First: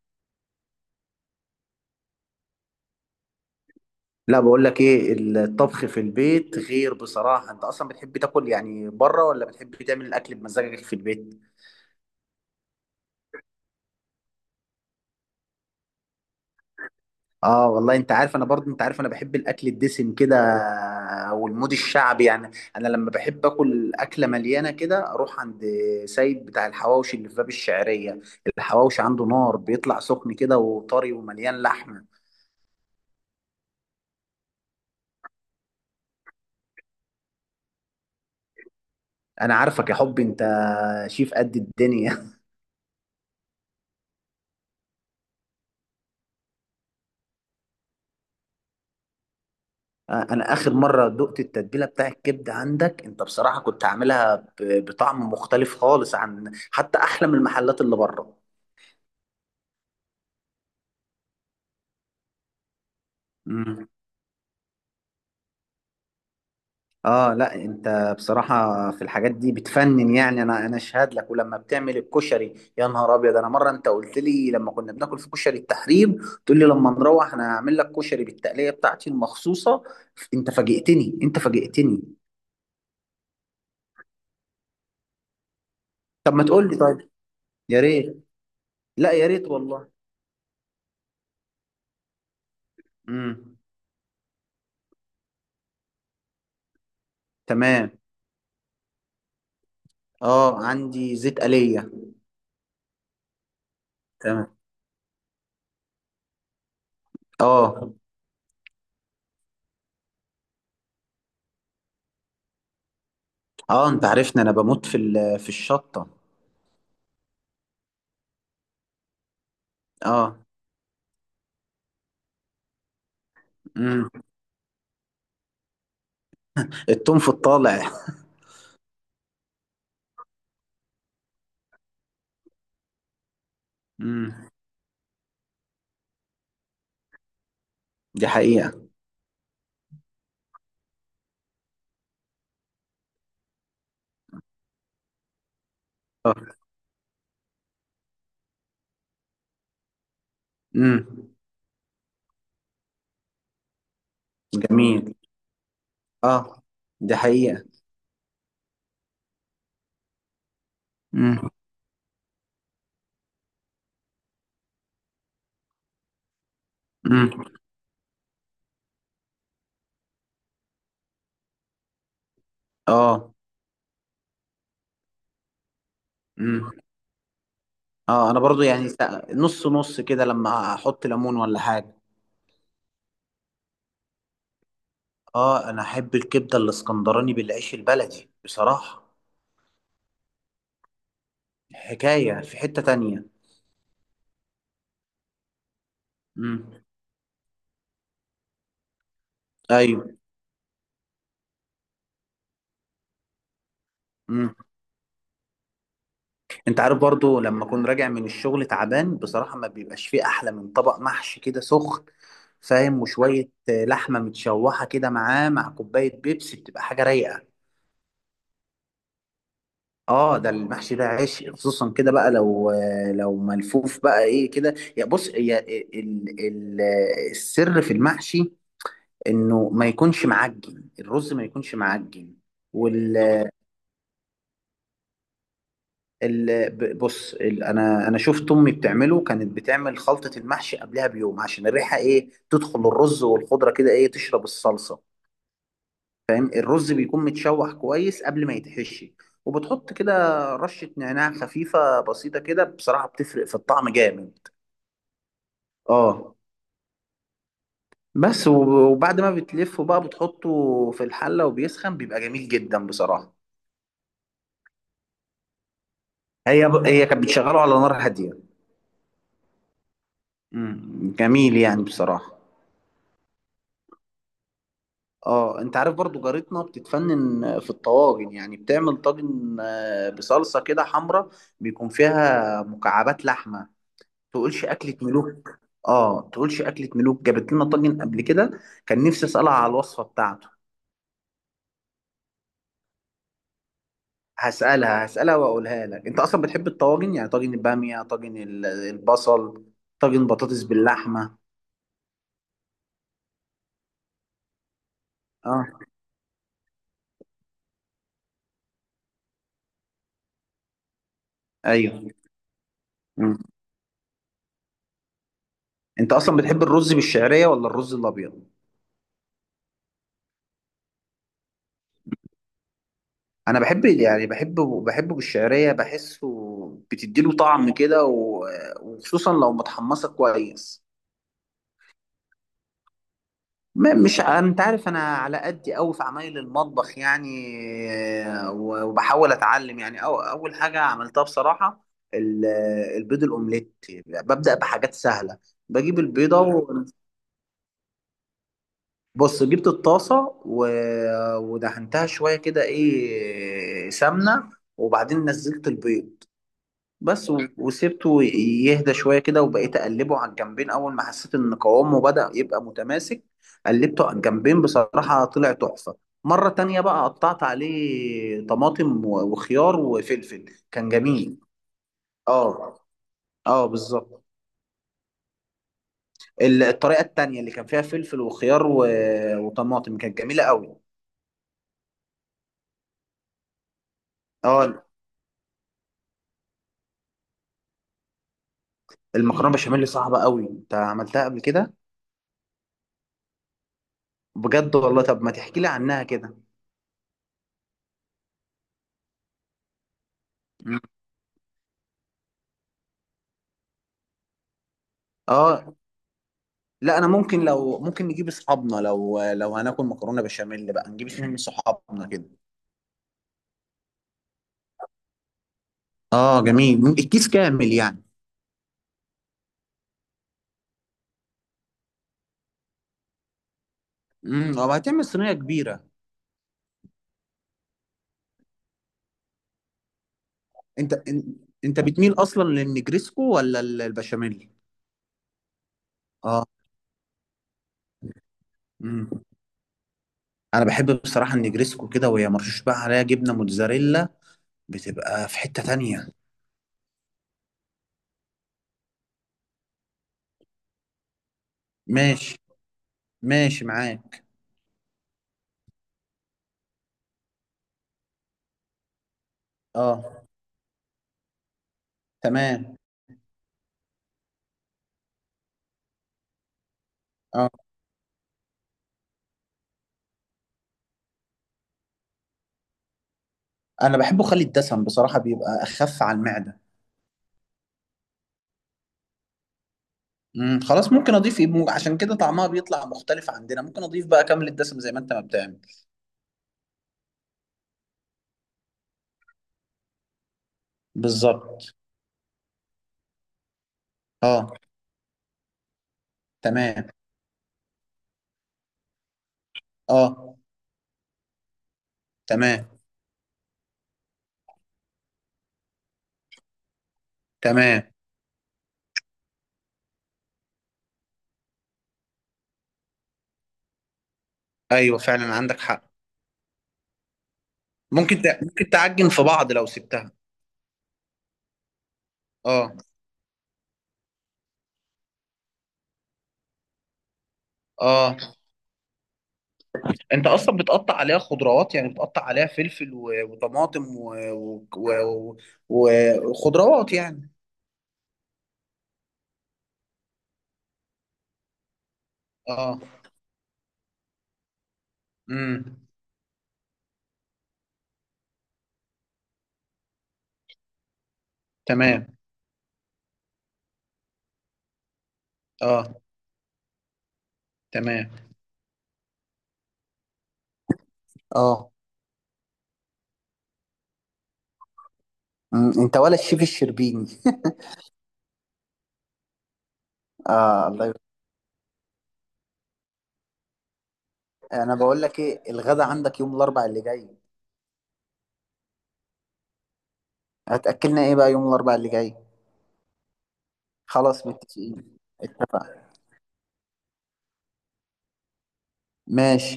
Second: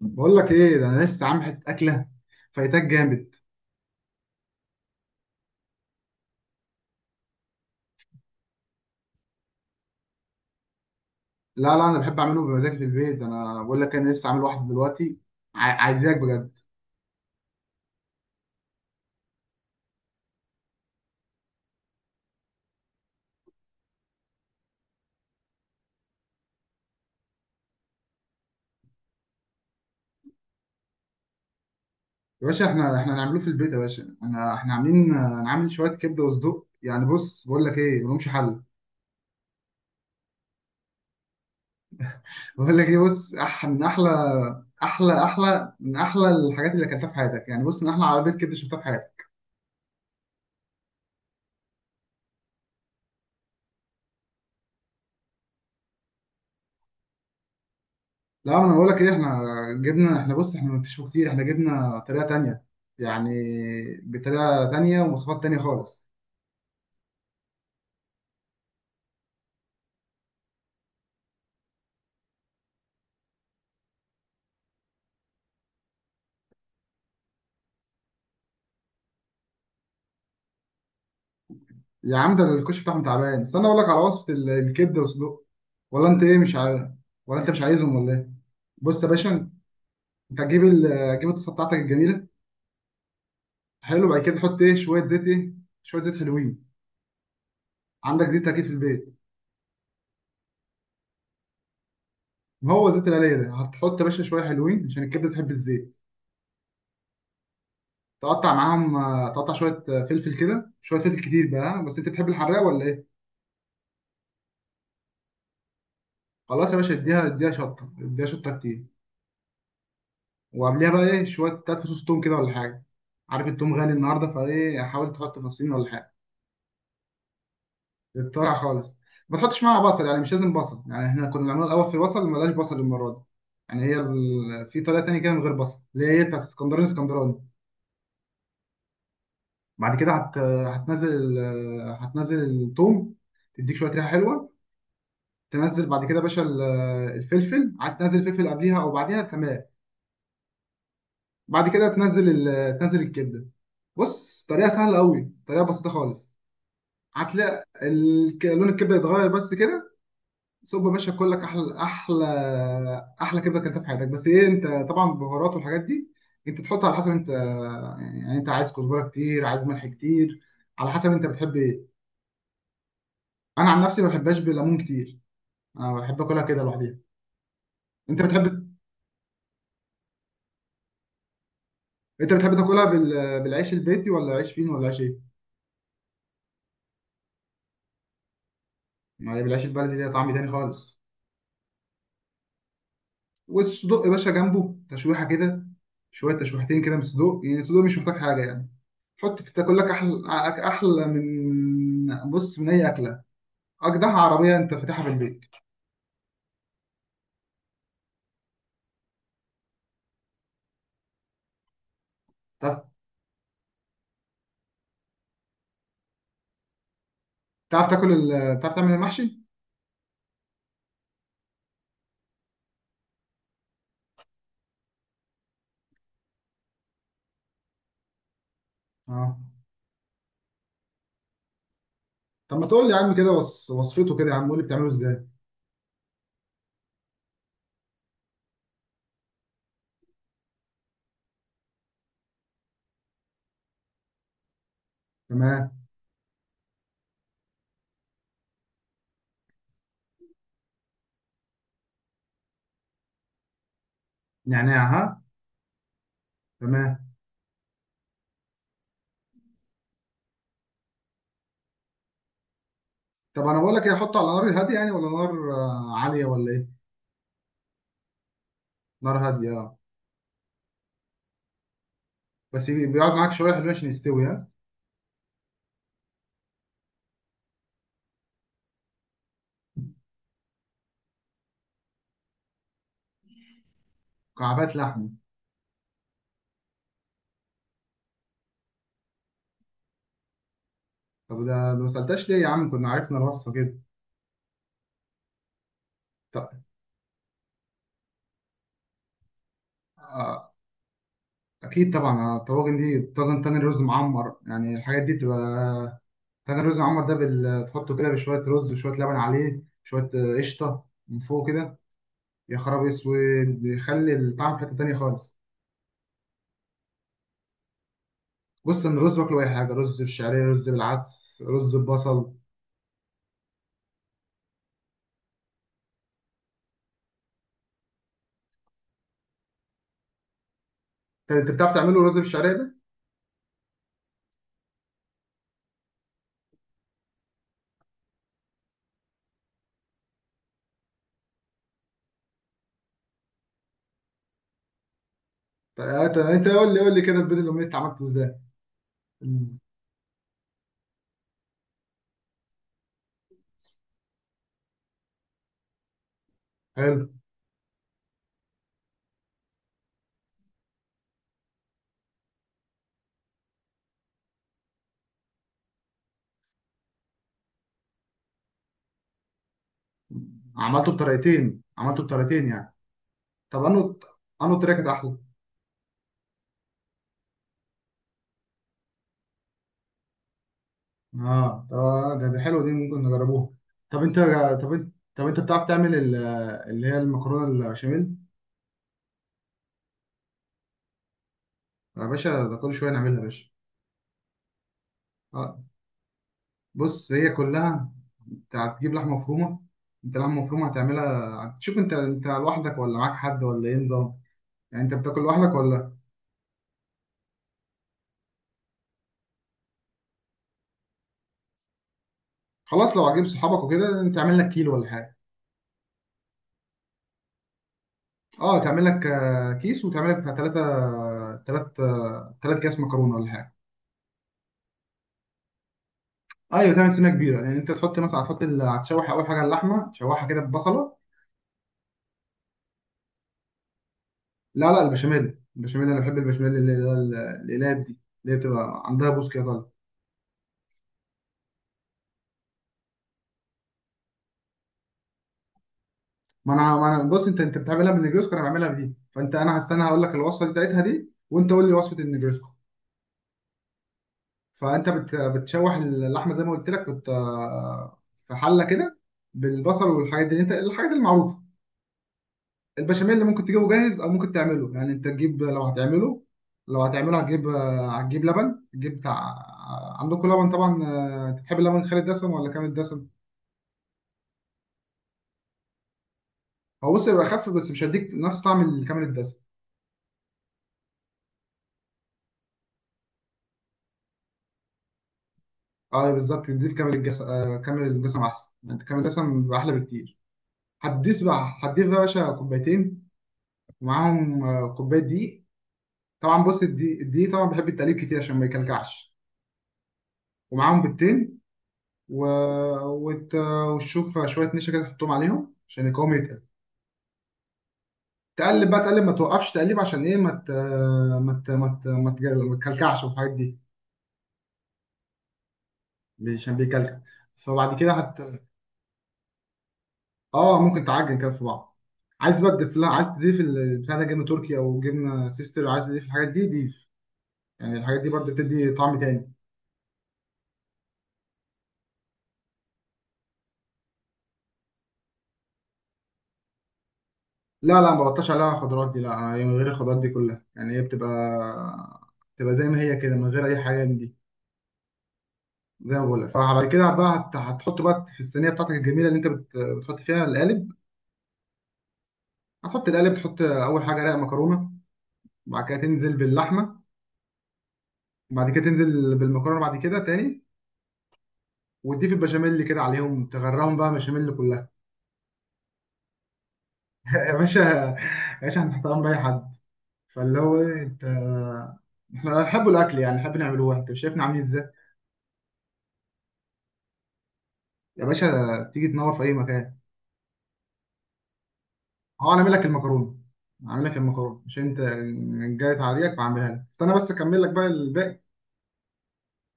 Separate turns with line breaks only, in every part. بقول لك ايه، ده انا لسه عامل حته اكله فايتاك جامد.
لا، بقول لك ايه. الطبخ في البيت غير بصراحة. انت اصلا بتحب تاكل يعني بره ولا بتحب تعمل الاكل بمزاجك في البيت؟
لا، لا، انا بحب اعمله بمزاج في البيت. انا بقول لك انا لسه عامل واحده دلوقتي. عايزاك بجد.
اه والله، انت عارف انا برضه انت عارف انا بحب الاكل الدسم كده والمود الشعبي يعني. انا لما بحب اكل اكلة مليانة كده اروح عند سيد بتاع الحواوشي اللي في باب الشعرية. الحواوشي عنده نار بيطلع سخن كده وطري ومليان لحمة.
يا باشا، احنا هنعمله في البيت يا باشا. انا احنا عاملين، انا عامل شويه كبده وصدوق. يعني بص، بقول لك ايه، ملهمش حل.
انا عارفك يا حب انت، شيف قد الدنيا.
بقول لك ايه، بص، أح من احلى احلى احلى من احلى الحاجات اللي اكلتها في حياتك. يعني بص، من احلى عربيه كبده شفتها في حياتك.
انا اخر مره دقت التتبيله بتاع الكبده عندك، انت بصراحه كنت عاملها بطعم مختلف خالص، عن حتى احلى من المحلات اللي بره.
لا، انا بقول لك ايه، احنا جبنا احنا بص احنا ما كتير احنا جبنا طريقه تانيه، يعني،
امم.
بطريقه تانيه ومواصفات تانيه خالص.
اه لا، انت بصراحه في الحاجات دي بتفنن يعني. انا اشهد لك. ولما بتعمل الكشري يا نهار ابيض، انا مره انت قلت لي لما كنا بناكل في كشري التحرير، تقول لي لما نروح انا هعمل لك كشري بالتقليه بتاعتي المخصوصه. انت فاجئتني انت فاجئتني.
يا عم، ده الكشك بتاعهم تعبان. استنى اقول لك على وصفه الكبده والسجق، ولا انت
طب
ايه،
ما
مش
تقول لي
عارف؟
طيب.
ولا انت مش
يا
عايزهم ولا
ريت.
ايه؟ بص يا
لا يا ريت
باشا،
والله.
انت هتجيب الطاسه بتاعتك الجميله.
امم.
حلو. بعد كده تحط ايه، شويه زيت ايه، شويه زيت حلوين.
تمام.
عندك زيت اكيد في البيت.
اه، عندي زيت آلية.
ما هو زيت القليه ده. هتحط يا باشا شويه
تمام.
حلوين عشان الكبده تحب الزيت.
اه.
تقطع معاهم، تقطع شويه، فلفل كده، شويه فلفل كتير بقى، ها؟ بس انت تحب الحراق ولا ايه؟
اه انت عارفني انا بموت في الشطة.
خلاص يا باشا، اديها، اديها شطه، اديها شطه كتير.
اه.
وقبليها بقى ايه، شويه تلات فصوص توم كده، ولا حاجه. عارف التوم غالي
امم.
النهارده، فايه حاول تحط فصين ولا حاجه.
التوم في الطالع.
تتطرع خالص. ما تحطش معاها بصل، يعني مش لازم بصل. يعني احنا كنا بنعمله الاول في بصل، ملاش بصل المره دي. يعني هي
امم.
في طريقه تانية كده من غير بصل، اللي هي بتاعت اسكندراني اسكندراني.
دي حقيقة.
بعد كده هتنزل ال... هتنزل التوم، تديك شويه ريحه حلوه. تنزل بعد كده يا باشا
اه.
الفلفل، عايز تنزل فلفل قبليها او بعديها، تمام.
امم،
بعد كده تنزل تنزل الكبده. بص، طريقه سهله
جميل.
قوي، طريقه بسيطه خالص.
اه، دي حقيقة.
هتلاقي لون الكبده يتغير بس كده. صب يا باشا، كلك
امم.
احلى، احلى كبده كلتها في حياتك. بس ايه، انت طبعا البهارات والحاجات دي انت تحط على حسب انت،
امم.
يعني انت عايز كزبره كتير، عايز ملح كتير، على حسب انت بتحب ايه.
اه.
انا عن نفسي ما بحبهاش بليمون كتير، انا بحب اكلها كده
امم.
لوحدها. انت
اه انا برضو
بتحب
يعني نص نص كده لما احط ليمون ولا حاجة.
انت بتحب تاكلها بالعيش البيتي، ولا عيش فين، ولا عيش ايه؟
اه انا احب الكبدة الاسكندراني بالعيش البلدي بصراحة.
ما هي بالعيش البلدي ليها طعم تاني خالص.
حكاية في حتة تانية.
والصدوق يا باشا جنبه تشويحه كده، شويه
امم.
تشويحتين كده من الصدوق. يعني الصدوق مش محتاج حاجه يعني. حط تاكل لك
ايوه.
احلى، احلى من اي اكله، اجدع عربيه انت فاتحها في البيت.
انت عارف برضو لما اكون راجع من الشغل تعبان بصراحة ما بيبقاش فيه احلى من طبق محشي كده سخن،
تعرف
فاهم؟ وشوية لحمة متشوحة كده معاه مع كوباية بيبسي بتبقى حاجة رايقة.
تعرف تعمل المحشي؟
اه ده المحشي ده عشق، خصوصا كده بقى لو لو ملفوف بقى ايه كده. يا بص، يا ال السر في المحشي،
اه،
انه ما يكونش معجن، الرز ما يكونش معجن.
طب ما تقول لي يا عم كده وصفته كده يا عم، قول لي بتعمله ازاي.
بص، انا شفت امي بتعمله، كانت بتعمل خلطه المحشي قبلها بيوم عشان الريحه ايه تدخل الرز والخضره كده ايه تشرب الصلصه،
تمام.
فاهم. الرز بيكون متشوح كويس قبل ما يتحشي، وبتحط كده رشه نعناع خفيفه بسيطه كده بصراحه بتفرق في الطعم جامد.
نعناع، ها؟
اه.
تمام.
بس وبعد ما بتلفه بقى بتحطه في الحله وبيسخن بيبقى جميل جدا بصراحه.
طب انا بقول لك ايه، احطه على نار هاديه يعني، ولا نار، عاليه، ولا ايه؟
هي كانت بتشغله على نار هاديه.
نار هاديه، اه.
امم، جميل يعني بصراحه.
بس بيقعد معاك شويه حلوين عشان يستوي، ها.
اه انت عارف برضو جارتنا بتتفنن في الطواجن، يعني بتعمل طاجن بصلصة كده حمرا، بيكون فيها مكعبات لحمة، تقولش
مكعبات
أكلة
لحمه؟
ملوك. اه تقولش أكلة ملوك، جابت لنا طاجن قبل كده، كان نفسي أسألها على الوصفة بتاعته.
طب ده ما سالتش ليه يا عم، كنا عرفنا الوصفه كده.
هسألها هسألها وأقولها لك. انت أصلا
ط-
بتحب الطواجن، يعني طاجن البامية، البصل، طاجن
آه،
بطاطس باللحمة.
اكيد طبعا، الطواجن دي طاجن تاني. رز معمر، يعني الحاجات دي
اه.
بتبقى. طاجن رز معمر ده تحطه كده بشويه رز وشويه لبن، عليه شويه، قشطه من فوق كده.
ايوه.
يا خراب
مم.
اسود، بيخلي الطعم في حته تانيه خالص.
انت أصلا بتحب الرز بالشعرية ولا الرز الأبيض؟
بص، ان الرز باكله اي حاجه، رز بالشعريه، رز بالعدس، رز ببصل.
انا بحب يعني بحبه بالشعريه، بحسه بتديله طعم كده، وخصوصا لو متحمصه كويس.
طب انت بتعرف تعمله رز بالشعريه ده؟
مش انت عارف انا على قدي قوي في عمايل المطبخ يعني، وبحاول اتعلم يعني. أو اول حاجه عملتها بصراحه، ال- البيض الاومليت، ببدا بحاجات سهله.
طب
بجيب
انت
البيضه
انت قول لي، قول لي كده، البيض الاومليت انت عملته ازاي؟
بص، جبت الطاسه ودهنتها شويه كده ايه سمنه، وبعدين نزلت البيض
حلو.
بس، وسبته يهدى شوية كده، وبقيت أقلبه على الجنبين أول ما حسيت إن قوامه بدأ يبقى متماسك. قلبته على الجنبين بصراحة طلع تحفة. مرة تانية بقى قطعت عليه طماطم وخيار وفلفل. كان
عملته
جميل.
بطريقتين، عملته بطريقتين يعني.
اه.
طب
اه
انه
بالظبط.
انه طريقه كانت احلى؟
الطريقة التانية اللي كان فيها فلفل وخيار و... وطماطم كانت جميلة قوي.
اه، طب ده حلو، دي ممكن نجربوها. طب انت طب
اه.
انت طب انت بتعرف تعمل اللي هي المكرونه البشاميل؟
المكرونة بشاميل صعبة قوي، انت عملتها قبل كده؟
يا باشا، ده كل شويه نعملها يا باشا.
بجد والله، طب ما
اه،
تحكي لي عنها كده.
بص، هي كلها انت هتجيب لحمه مفرومه. انت لحمه مفرومه
مم.
هتعملها. شوف انت، انت لوحدك ولا معاك حد، ولا ايه نظام؟ يعني انت بتاكل لوحدك
اه
ولا؟
لا، انا ممكن لو ممكن نجيب اصحابنا. لو لو هناكل مكرونه بشاميل بقى نجيب اتنين من صحابنا كده.
خلاص، لو هتجيب صحابك وكده انت تعمل لك كيلو ولا حاجه.
اه جميل، الكيس كامل يعني.
اه، تعمل لك، كيس، وتعمل لك بتاع 3، 3، 3 كيس مكرونه ولا حاجه.
امم. او هتعمل صينيه كبيره.
ايوه تعمل سنه كبيره، يعني انت تحط مثلا، هتشوح اول حاجه اللحمه، تشوحها كده
انت
ببصله.
إن- انت بتميل اصلا للنجريسكو ولا البشاميل؟
لا، لا، البشاميل، البشاميل انا بحب
اه.
البشاميل، اللي هو القلاب دي، اللي هي بتبقى
امم.
عندها بوس كده طالع.
انا بحب بصراحه النجريسكو كده وهي مرشوش بقى عليها جبنه موتزاريلا، بتبقى في حته تانية.
ما انا بص، انت بتعملها بالنجريسكو، انا بعملها بدي، فانت انا هستنى، هقول لك الوصفه بتاعتها دي، وانت قول لي وصفه
ماشي،
النجريسكو.
ماشي معاك.
فانت بتشوح اللحمه زي ما قلت لك في حله كده، بالبصل
اه.
والحاجات دي، انت الحاجات المعروفه.
تمام.
البشاميل اللي ممكن تجيبه جاهز، او ممكن تعمله، يعني انت تجيب، لو هتعمله، لو هتعمله هتجيب،
اه
هتجيب لبن، تجيب بتاع، عندكم لبن طبعا، انت بتحب اللبن خالي الدسم ولا كامل الدسم؟
انا بحبه خالي الدسم بصراحه، بيبقى اخف على المعده.
هو بص، يبقى خف، بس مش هيديك نفس طعم الكامل الدسم.
مم، خلاص ممكن اضيف ايه عشان كده طعمها بيطلع مختلف عندنا، ممكن اضيف بقى كامل الدسم زي ما انت ما بتعمل.
اه أيوة بالظبط، تضيف كامل الجس... آه، كامل الدسم احسن، انت كامل الدسم بيبقى احلى بكتير. هتضيف بقى
بالظبط.
هتضيف بقى يا باشا كوبايتين، ومعاهم،
اه.
كوبايه دقيق. طبعا بص،
تمام.
الدقيق طبعا بيحب التقليب كتير عشان ما يكلكعش.
اه.
ومعاهم بيضتين، و...
تمام.
وت... وتشوف شويه نشا كده تحطهم عليهم عشان القوام يتقل.
تمام.
تقلب بقى، تقلب، ما توقفش تقليب، عشان ايه، ما ت... ما ت... ما ت... ما تجل- ما تكلكعش والحاجات دي،
ايوه فعلا عندك حق.
عشان بيكلكع. فبعد كده هت
ممكن تعجن في بعض لو سبتها.
اه، ممكن تعجن كده في بعض. عايز بقى
اه.
تضيف لها، عايز تضيف البتاع ده، جبنه تركي او جبنه سيستر، عايز تضيف الحاجات دي ضيف، يعني الحاجات دي
اه
برضه بتدي طعم تاني.
انت اصلا بتقطع عليها خضروات، يعني بتقطع عليها فلفل وطماطم و- وخضروات يعني.
لا لا، ما بغطاش عليها خضروات دي. لا، هي من غير الخضروات دي كلها، يعني هي بتبقى، بتبقى زي
اه.
ما هي كده من غير اي حاجه من دي.
امم.
زي ما بقول لك، فبعد كده بقى هتحط بقى في الصينيه بتاعتك الجميله، اللي انت بتحط فيها القالب.
تمام.
هتحط القالب، تحط اول حاجه رق مكرونه، بعد كده
اه.
تنزل باللحمه،
تمام.
بعد كده تنزل بالمكرونه بعد كده تاني،
اه.
وتضيف البشاميل كده عليهم، تغرقهم بقى بشاميل كلها.
مم، انت ولا الشيف الشربيني
يا باشا، يا باشا هنحط امر اي حد. فاللي هو
اه
ايه
الله.
انت، احنا بنحب الاكل يعني، بنحب نعمله، انت مش شايفنا عاملين ازاي.
انا بقول لك ايه، الغدا عندك يوم الاربع اللي جاي.
يا باشا، تيجي تنور في اي مكان.
هتاكلنا ايه بقى يوم الاربع اللي جاي؟
هو انا اعمل لك المكرونه، اعمل لك
خلاص
المكرونه مش انت.
متفقين،
جاي
اتفقنا.
تعريك، بعملها لك، استنى بس اكمل لك بقى الباقي.
ماشي.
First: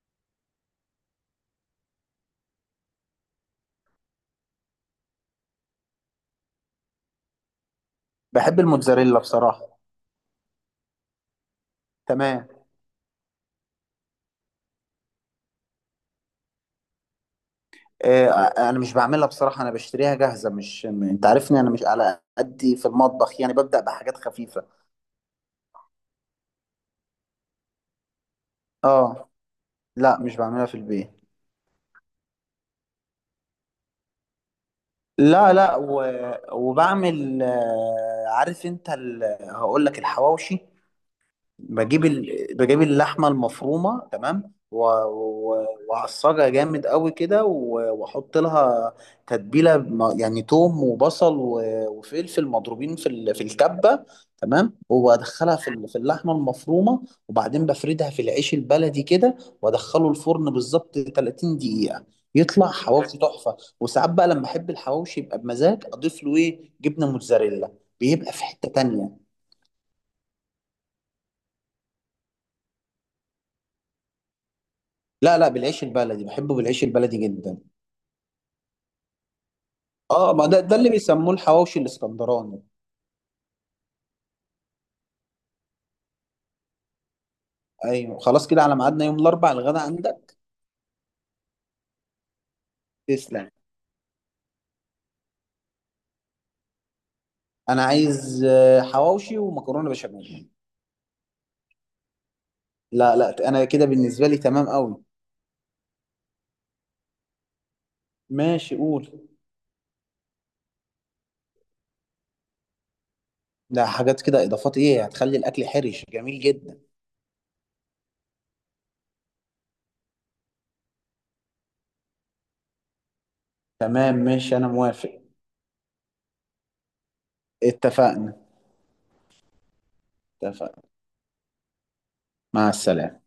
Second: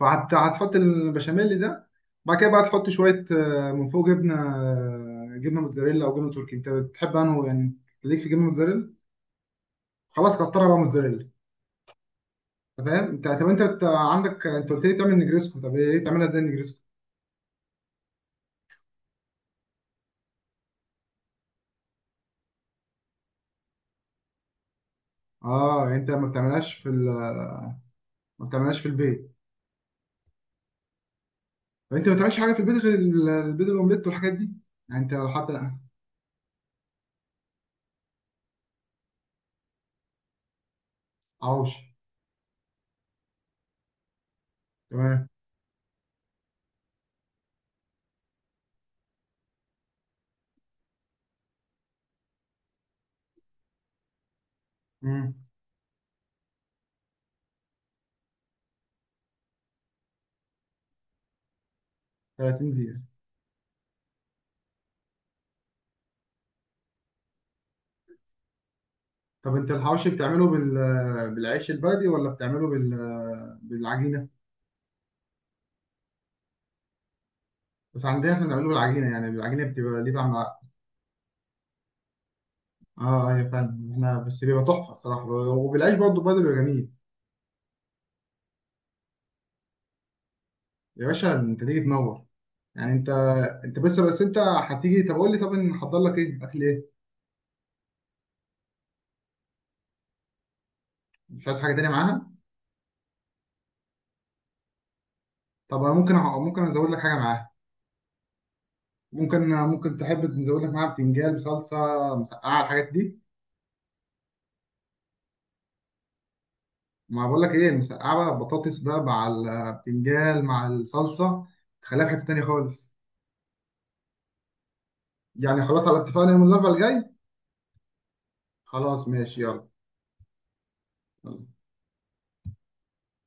فهتحط البشاميل ده، بعد كده بقى تحط شوية، من فوق جبنة، جبنة موتزاريلا أو جبنة تركي، أنت بتحب أنه يعني. ليك في جبنة
بحب
موتزاريلا.
الموتزاريلا بصراحه.
خلاص، كترها بقى موتزاريلا.
تمام.
أنت فاهم أنت، طب أنت عندك، أنت قلت لي تعمل نجريسكو، طب إيه، بتعملها إزاي النجريسكو؟
إيه؟ انا مش بعملها بصراحه، انا بشتريها جاهزه. مش م- انت عارفني انا مش على قدي في المطبخ يعني، ببدا بحاجات خفيفه.
أه يعني أنت ما بتعملهاش ما بتعملهاش في
اه
البيت.
لا، مش بعملها في البيت.
طب أنت ما بتعملش حاجة في البيت غير البيض الأومليت والحاجات دي؟ يعني أنت لو حتى.
لا لا، و... وبعمل عارف انت. ال... هقول لك الحواوشي.
حواوشي.
بجيب ال... بجيب اللحمه المفرومه تمام، و...
تمام.
و... وأعصجها جامد قوي كده واحط لها تتبيله يعني توم وبصل و... وفلفل مضروبين في ال... في الكبه. تمام.
امم.
وادخلها في في اللحمه المفرومه. وبعدين بفردها في العيش البلدي كده وادخله الفرن بالظبط 30 دقيقه، يطلع
30 دقيقة.
حواوشي تحفه. وساعات بقى لما احب الحواوشي يبقى بمزاج اضيف له ايه جبنه موتزاريلا، بيبقى في حته تانية.
طب أنت الحواوشي بتعمله بالعيش البلدي، ولا بتعمله بالعجينة؟
لا لا، بالعيش البلدي، بحبه بالعيش البلدي جدا.
بس عندنا احنا بنعمله بالعجينه، يعني العجينه بتبقى ليه
اه
طعم،
ما
اه.
ده اللي بيسموه الحواوشي الاسكندراني.
اه يا فندم، احنا بس بيبقى تحفه الصراحه، وبالعيش برضه، برضه بيبقى جميل.
ايوه، خلاص كده على ميعادنا يوم الاربعاء، الغدا عندك.
يا باشا انت تيجي تنور، يعني انت،
تسلم.
انت بس، بس انت هتيجي، طب قول لي، طب نحضر لك ايه، اكل ايه؟
انا عايز حواوشي ومكرونه بشاميل.
مش عايز حاجه تانيه معاها؟
لا لا، انا كده بالنسبه لي تمام قوي.
طب انا ممكن ممكن ازود لك حاجه معاها.
ماشي، قول.
ممكن تحب نزود لك معاها بتنجان بصلصه، مسقعه، الحاجات دي.
ده حاجات كده اضافات ايه، هتخلي الاكل حرش جميل جدا.
ما بقول لك ايه، المسقعه بقى، بطاطس بقى مع البتنجان مع الصلصه، خليها في حته تانيه خالص.
تمام ماشي، انا موافق.
يعني خلاص على اتفاقنا يوم الاربعاء الجاي.
اتفقنا.
خلاص ماشي، يلا.
اتفقنا. مع السلامه.